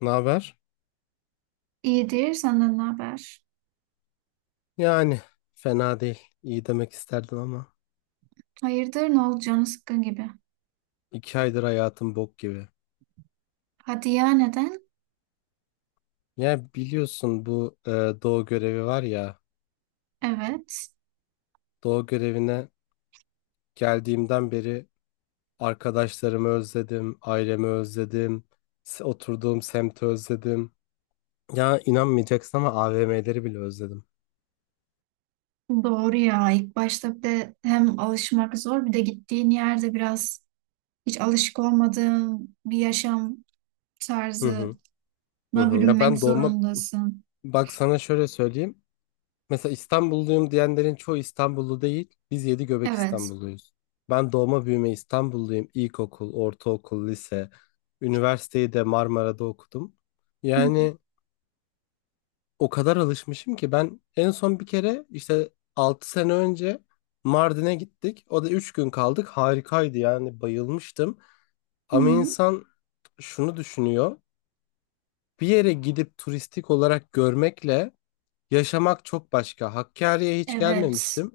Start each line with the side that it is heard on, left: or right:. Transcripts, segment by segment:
left: Ne haber?
right: İyidir, senden ne haber?
left: Yani fena değil. İyi demek isterdim ama
right: Hayırdır, ne oldu canı sıkkın gibi.
left: 2 aydır hayatım bok gibi.
right: Hadi ya, neden?
left: Ya biliyorsun bu doğu görevi var ya.
right: Evet,
left: Doğu görevine geldiğimden beri arkadaşlarımı özledim, ailemi özledim, oturduğum semti özledim. Ya inanmayacaksın ama AVM'leri bile özledim.
right: doğru ya. İlk başta bir de hem alışmak zor, bir de gittiğin yerde biraz hiç alışık olmadığın bir yaşam
left: Hı hı,
right: tarzına
left: hı hı. Ya
right: bürünmek
left: ben doğma
right: zorundasın.
left: bak sana şöyle söyleyeyim. Mesela İstanbulluyum diyenlerin çoğu İstanbullu değil. Biz yedi göbek
right: Evet.
left: İstanbulluyuz. Ben doğma büyüme İstanbulluyum. İlkokul, ortaokul, lise, üniversiteyi de Marmara'da okudum.
right: Hı hı.
left: Yani o kadar alışmışım ki ben en son bir kere işte 6 sene önce Mardin'e gittik. O da 3 gün kaldık. Harikaydı yani bayılmıştım.
right: Hı
left: Ama
right: hı.
left: insan şunu düşünüyor. Bir yere gidip turistik olarak görmekle yaşamak çok başka. Hakkari'ye hiç
right: Evet,
left: gelmemiştim.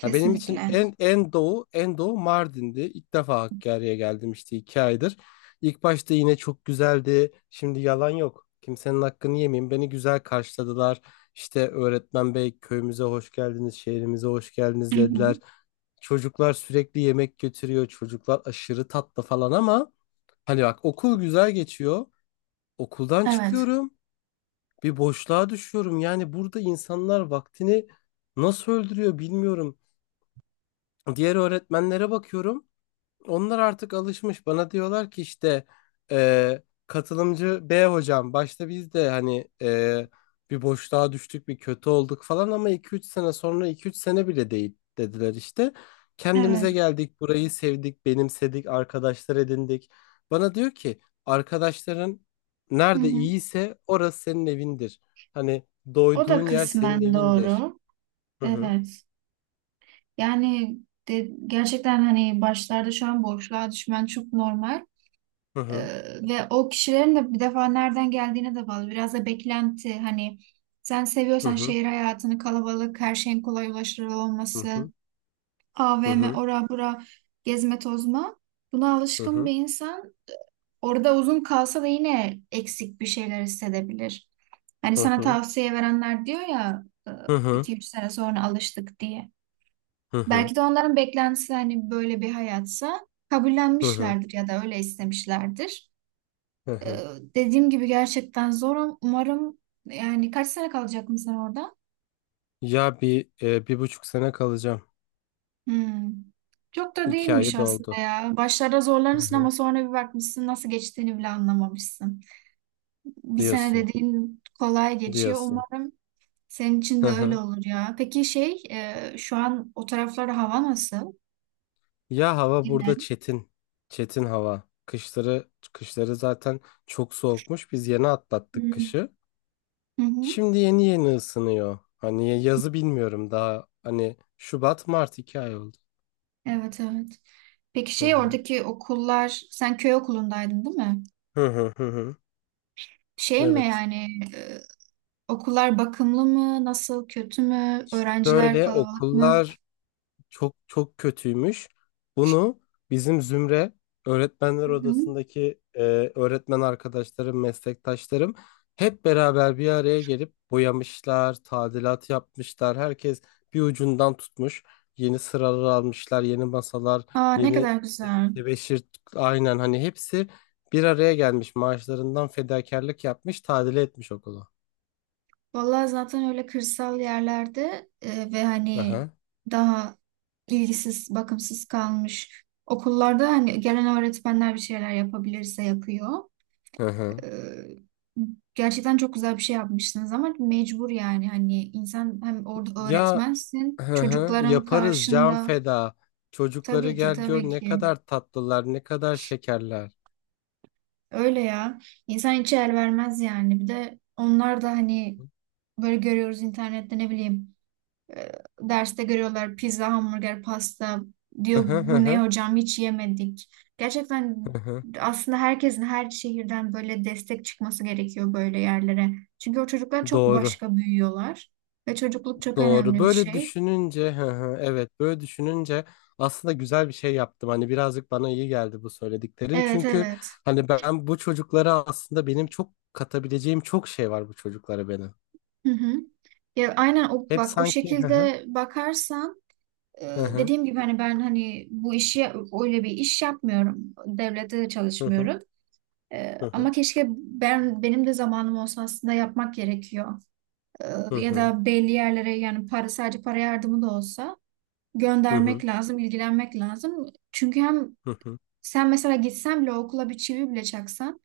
left: Ha, benim için en doğu en doğu Mardin'di. İlk defa Hakkari'ye geldim işte 2 aydır. İlk başta yine çok güzeldi. Şimdi yalan yok. Kimsenin hakkını yemeyeyim. Beni güzel karşıladılar. İşte öğretmen bey köyümüze hoş geldiniz, şehrimize hoş
right: Hı
left: geldiniz dediler.
right: hı.
left: Çocuklar sürekli yemek götürüyor. Çocuklar aşırı tatlı falan ama hani bak okul güzel geçiyor. Okuldan
right: Evet.
left: çıkıyorum, bir boşluğa düşüyorum. Yani burada insanlar vaktini nasıl öldürüyor bilmiyorum. Diğer öğretmenlere bakıyorum. Onlar artık alışmış. Bana diyorlar ki işte katılımcı B hocam. Başta biz de hani bir boşluğa düştük, bir kötü olduk falan ama iki üç sene sonra iki üç sene bile değil dediler işte.
right: Evet.
left: Kendimize geldik, burayı sevdik, benimsedik, arkadaşlar edindik. Bana diyor ki arkadaşların
right: Hı
left: nerede
right: hı.
left: iyiyse orası senin evindir. Hani
right: O
left: doyduğun
right: da
left: yer senin
right: kısmen
left: evindir.
right: doğru.
left: Hı hı
right: Evet. Yani de, gerçekten hani başlarda şu an boşluğa düşmen çok normal.
left: hı hı
right: Ee, ve o kişilerin de bir defa nereden geldiğine de bağlı. Biraz da beklenti hani sen seviyorsan
left: hı
right: şehir hayatını, kalabalık, her şeyin kolay ulaşılır
left: hı hı
right: olması, AVM,
left: hı
right: ora bura, gezme tozma. Buna
left: hı hı
right: alışkın bir
left: hı.
right: insan orada uzun kalsa da yine eksik bir şeyler hissedebilir. Hani sana
left: Hı
right: tavsiye verenler diyor ya
left: hı.
right: iki üç sene sonra alıştık diye.
left: Hı hı.
right: Belki de onların beklentisi hani böyle bir hayatsa
left: Hı hı.
right: kabullenmişlerdir ya da öyle istemişlerdir.
left: Hı
right: Ee,
left: hı.
right: dediğim gibi gerçekten zor. Umarım yani kaç sene kalacak mısın orada?
left: Ya 1,5 sene kalacağım.
right: Hmm. Çok da
left: İki
right: değilmiş
left: ayı
right: aslında
left: doldu.
right: ya. Başlarda
left: Hı
right: zorlanırsın ama
left: hı.
right: sonra bir bakmışsın nasıl geçtiğini bile anlamamışsın. Bir sene
left: Diyorsun.
right: dediğin kolay geçiyor.
left: Diyorsun.
right: Umarım senin için
left: Hı
right: de öyle
left: hı.
right: olur ya. Peki şey şu an o taraflarda hava nasıl?
left: Ya hava
right: Genel.
left: burada çetin. Çetin hava. Kışları kışları zaten çok soğukmuş. Biz yeni
right: Hı
left: atlattık
right: hı.
left: kışı.
right: Hı hı.
left: Şimdi yeni yeni ısınıyor. Hani yazı bilmiyorum daha. Hani Şubat, Mart 2 ay oldu.
right: Evet evet. Peki
left: Hı
right: şey
left: hı.
right: oradaki okullar sen köy okulundaydın değil mi?
left: Hı hı hı hı.
right: Şey mi
left: Evet.
right: yani e, okullar bakımlı mı? Nasıl kötü mü? Öğrenciler
left: Böyle
right: kalabalık mı?
left: okullar çok çok kötüymüş. Bunu bizim Zümre öğretmenler
right: Hı hı.
left: odasındaki öğretmen arkadaşlarım, meslektaşlarım hep beraber bir araya gelip boyamışlar, tadilat yapmışlar. Herkes bir ucundan tutmuş. Yeni sıralar almışlar, yeni masalar,
right: Aa, ne
left: yeni
right: kadar güzel.
left: tebeşir, aynen hani hepsi bir araya gelmiş. Maaşlarından fedakarlık yapmış, tadile etmiş okulu.
right: Vallahi zaten öyle kırsal yerlerde ve hani
left: Aha,
right: daha ilgisiz, bakımsız kalmış okullarda hani gelen öğretmenler bir şeyler yapabilirse yapıyor.
left: aha.
right: Ee, gerçekten çok güzel bir şey yapmışsınız ama mecbur yani hani insan hem orada
left: Ya,
right: öğretmensin
left: hı hı,
right: çocukların
left: yaparız can
right: karşında
left: feda. Çocukları
right: tabii ki
left: gel gör
right: tabii
left: ne
right: ki
left: kadar tatlılar, ne kadar şekerler.
right: öyle ya insan hiç el vermez yani bir de onlar da hani böyle görüyoruz internette ne bileyim. E, derste görüyorlar pizza, hamburger, pasta.
left: Hı
right: Diyor
left: hı hı
right: bu ne
left: hı,
right: hocam hiç yemedik. Gerçekten
left: hı hı.
right: aslında herkesin her şehirden böyle destek çıkması gerekiyor böyle yerlere. Çünkü o çocuklar çok
left: Doğru,
right: başka büyüyorlar. Ve çocukluk çok
left: doğru.
right: önemli bir
left: Böyle
right: şey.
left: düşününce, hı hı, evet, böyle düşününce aslında güzel bir şey yaptım. Hani birazcık bana iyi geldi bu söylediklerin.
right: Evet
left: Çünkü
right: evet.
left: hani ben bu çocuklara aslında benim çok katabileceğim çok şey var bu çocuklara benim.
right: Hı hı. Ya aynen o,
left: Hep
right: bak o
left: sanki hı hı
right: şekilde bakarsan e,
left: hı hı
right: dediğim gibi hani ben hani bu işi öyle bir iş yapmıyorum. Devlette de
left: hı hı
right: çalışmıyorum.
left: hı
right: Ama keşke ben benim de zamanım olsa aslında yapmak gerekiyor.
left: hı
right: Ee, ya
left: hı
right: da belli yerlere yani para sadece para yardımı da olsa
left: hı
right: göndermek lazım, ilgilenmek lazım. Çünkü hem
left: hı hı.
right: sen mesela gitsen bile okula bir çivi bile çaksan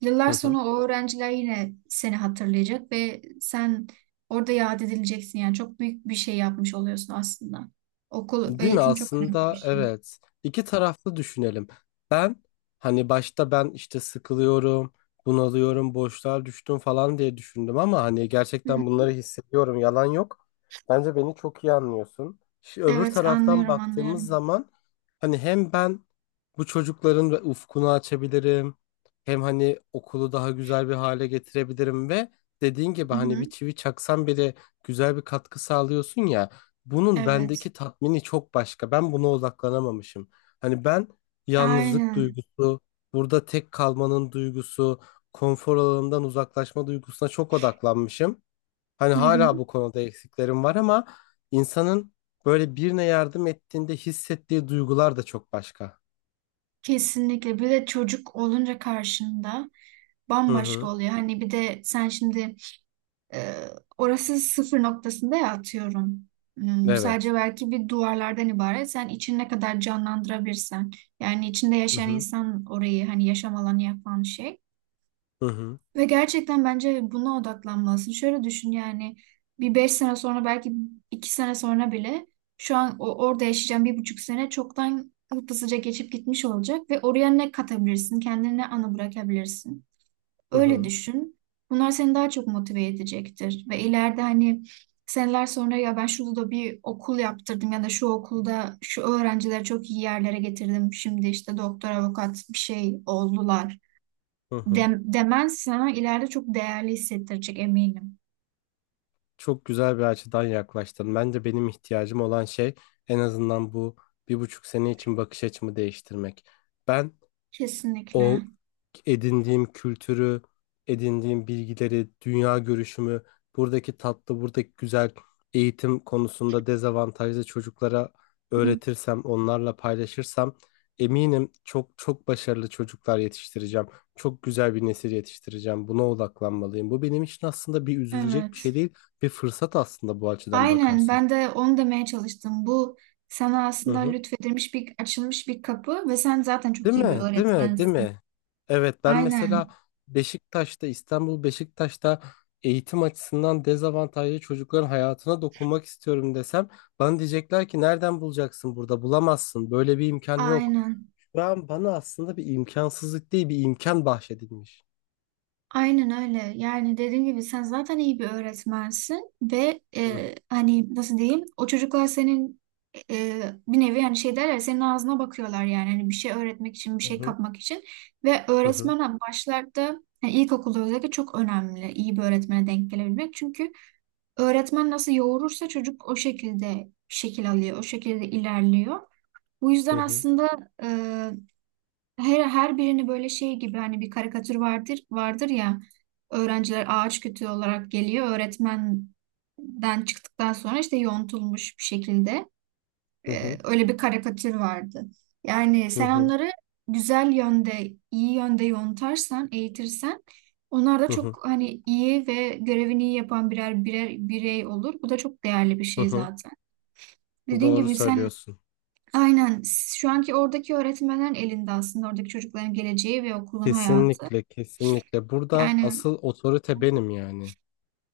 right: yıllar
left: Hı.
right: sonra o öğrenciler yine seni hatırlayacak ve sen orada yad edileceksin. Yani çok büyük bir şey yapmış oluyorsun aslında. Okul,
left: Değil mi?
right: eğitim çok önemli bir
left: Aslında
right: şey.
left: evet. İki taraflı düşünelim. Ben hani başta ben işte sıkılıyorum, bunalıyorum, boşluğa düştüm falan diye düşündüm ama hani
right: Hı
left: gerçekten
right: hı.
left: bunları hissediyorum. Yalan yok. Bence beni çok iyi anlıyorsun. Şimdi öbür
right: Evet
left: taraftan
right: anlıyorum
left: baktığımız
right: anlıyorum.
left: zaman hani hem ben bu çocukların ve ufkunu açabilirim. Hem hani okulu daha güzel bir hale getirebilirim ve dediğin gibi
right: Hı
left: hani bir
right: hı.
left: çivi çaksan bile güzel bir katkı sağlıyorsun ya. Bunun
right: Evet.
left: bendeki tatmini çok başka. Ben buna odaklanamamışım. Hani ben yalnızlık
right: Aynen.
left: duygusu, burada tek kalmanın duygusu, konfor alanından uzaklaşma duygusuna çok odaklanmışım. Hani
right: Hı hı.
left: hala bu konuda eksiklerim var ama insanın böyle birine yardım ettiğinde hissettiği duygular da çok başka.
right: Kesinlikle. Bir de çocuk olunca karşında
left: Hı
right: bambaşka
left: hı.
right: oluyor. Hani bir de sen şimdi e, orası sıfır noktasında ya atıyorum. Hmm, sadece
left: Evet.
right: belki bir duvarlardan ibaret. Sen için ne kadar canlandırabilirsen. Yani içinde
left: Hı
right: yaşayan
left: hı.
right: insan orayı hani yaşam alanı yapan şey.
left: Hı hı.
right: Ve gerçekten bence buna odaklanmalısın. Şöyle düşün yani bir 5 sene sonra belki 2 sene sonra bile şu an orada yaşayacağım 1,5 sene çoktan hızlıca geçip gitmiş olacak ve oraya ne katabilirsin, kendine ne anı bırakabilirsin.
left: Hı
right: Öyle
left: hı.
right: düşün. Bunlar seni daha çok motive edecektir ve ileride hani seneler sonra ya ben şurada da bir okul yaptırdım ya da şu okulda şu öğrencileri çok iyi yerlere getirdim. Şimdi işte doktor, avukat bir şey oldular
left: Hı hı.
right: dem demens sana ileride çok değerli hissettirecek eminim.
left: Çok güzel bir açıdan yaklaştın. Bence benim ihtiyacım olan şey en azından bu 1,5 sene için bakış açımı değiştirmek. Ben o
right: Kesinlikle.
left: edindiğim kültürü, edindiğim bilgileri, dünya görüşümü, buradaki tatlı, buradaki güzel eğitim konusunda dezavantajlı çocuklara
right: Hı,
left: öğretirsem, onlarla paylaşırsam eminim çok çok başarılı çocuklar yetiştireceğim. Çok güzel bir nesil yetiştireceğim. Buna odaklanmalıyım. Bu benim için aslında bir üzülecek bir şey
right: Evet.
left: değil, bir fırsat aslında bu açıdan
right: Aynen ben
left: bakarsak.
right: de onu demeye çalıştım. Bu sana
left: Hı
right: aslında
left: hı.
right: lütfedilmiş bir açılmış bir kapı ve sen zaten çok
left: Değil
right: iyi bir
left: mi? Değil mi? Değil
right: öğretmensin.
left: mi? Evet ben mesela
right: Aynen.
left: Beşiktaş'ta, İstanbul Beşiktaş'ta eğitim açısından dezavantajlı çocukların hayatına dokunmak istiyorum desem bana diyecekler ki nereden bulacaksın, burada bulamazsın, böyle bir imkan yok.
right: Aynen.
left: Şu an bana aslında bir imkansızlık değil bir imkan bahşedilmiş.
right: Aynen öyle. Yani dediğim gibi sen zaten iyi bir öğretmensin ve
left: Hı
right: hani nasıl diyeyim o çocuklar senin e, bir nevi yani şey derler senin ağzına bakıyorlar yani hani bir şey öğretmek için bir
left: hı
right: şey
left: hı
right: kapmak için ve
left: hı hı
right: öğretmen hani başlarda yani ilkokulda özellikle çok önemli iyi bir öğretmene denk gelebilmek. Çünkü öğretmen nasıl yoğurursa çocuk o şekilde şekil alıyor, o şekilde ilerliyor. Bu yüzden
left: hı
right: aslında her birini böyle şey gibi hani bir karikatür vardır ya öğrenciler ağaç kütüğü olarak geliyor öğretmenden çıktıktan sonra işte yontulmuş bir şekilde
left: hı hı
right: öyle bir karikatür vardı. Yani
left: hı
right: sen
left: hı
right: onları güzel yönde iyi yönde yontarsan eğitirsen onlar da
left: hı hı
right: çok hani iyi ve görevini iyi yapan birer birey olur. Bu da çok değerli bir
left: hı
right: şey
left: hı.
right: zaten. Dediğin
left: Doğru
right: gibi sen.
left: söylüyorsun.
right: Aynen. Şu anki oradaki öğretmenlerin elinde aslında oradaki çocukların geleceği ve okulun hayatı.
left: Kesinlikle, kesinlikle burada
right: Yani
left: asıl otorite benim yani.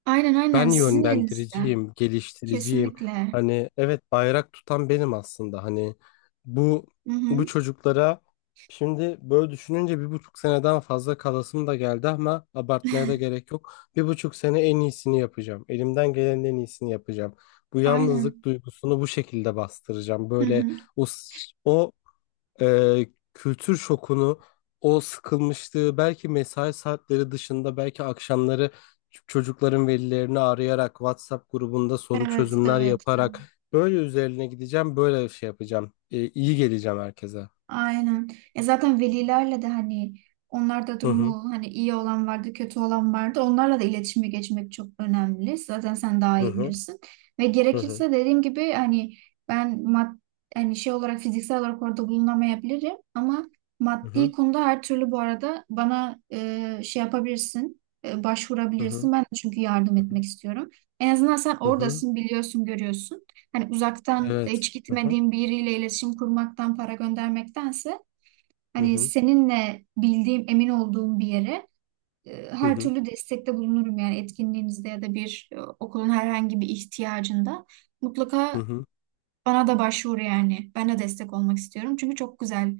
right: aynen aynen
left: Ben
right: sizin elinizde.
left: yönlendiriciyim, geliştiriciyim.
right: Kesinlikle.
left: Hani evet bayrak tutan benim aslında. Hani bu
right: Hı
left: bu
right: hı.
left: çocuklara şimdi böyle düşününce 1,5 seneden fazla kalasım da geldi ama abartmaya da gerek yok. 1,5 sene en iyisini yapacağım. Elimden gelenin en iyisini yapacağım. Bu
right: Aynen.
left: yalnızlık duygusunu bu şekilde bastıracağım.
right: Hı
left: Böyle
right: hı.
left: o, e, kültür şokunu, o sıkılmışlığı belki mesai saatleri dışında belki akşamları çocukların velilerini arayarak WhatsApp grubunda soru
right: Evet,
left: çözümler
right: evet.
left: yaparak böyle üzerine gideceğim, böyle şey yapacağım. E, iyi geleceğim herkese.
right: Aynen. Ya zaten velilerle de hani onlar da
left: Hı hı
right: durumu hani iyi olan vardı, kötü olan vardı. Onlarla da iletişime geçmek çok önemli. Zaten sen daha
left: hı
right: iyi
left: hı
right: bilirsin. Ve
left: hı
right: gerekirse dediğim gibi hani ben hani şey olarak fiziksel olarak orada bulunamayabilirim ama
left: hı
right: maddi
left: hı
right: konuda her türlü bu arada bana şey yapabilirsin,
left: hı hı
right: başvurabilirsin. Ben de çünkü yardım
left: hı
right: etmek istiyorum. En azından sen
left: hı hı.
right: oradasın, biliyorsun, görüyorsun. Hani uzaktan
left: Evet.
right: hiç
left: Hı hı
right: gitmediğim biriyle iletişim kurmaktan para göndermektense
left: hı
right: hani
left: hı
right: seninle bildiğim, emin olduğum bir yere
left: hı
right: her
left: hı.
right: türlü destekte bulunurum yani etkinliğinizde ya da bir okulun herhangi bir ihtiyacında.
left: Hı
right: Mutlaka
left: hı.
right: bana da başvur yani. Ben de destek olmak istiyorum. Çünkü çok güzel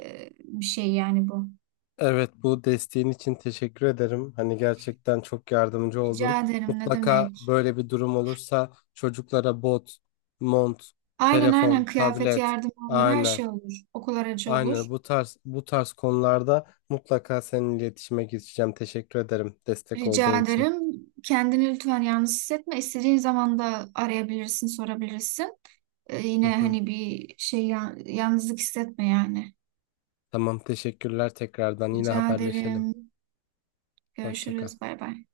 right: bir şey yani bu.
left: Evet, bu desteğin için teşekkür ederim. Hani gerçekten çok yardımcı oldun.
right: Rica ederim ne
left: Mutlaka
right: demek.
left: böyle bir durum olursa çocuklara bot, mont,
right: Aynen aynen
left: telefon,
right: kıyafet
left: tablet,
right: yardımı olur, her
left: aynen,
right: şey olur. Okul aracı olur.
left: aynen bu tarz bu tarz konularda mutlaka seninle iletişime geçeceğim. Teşekkür ederim destek
right: Rica
left: olduğun için.
right: ederim. Kendini lütfen yalnız hissetme. İstediğin zaman da arayabilirsin, sorabilirsin.
left: Hı
right: Yine
left: hı.
right: hani bir şey yalnızlık hissetme yani.
left: Tamam, teşekkürler tekrardan. Yine
right: Rica
left: haberleşelim.
right: ederim.
left: Hoşça kal.
right: Görüşürüz. Bay bay.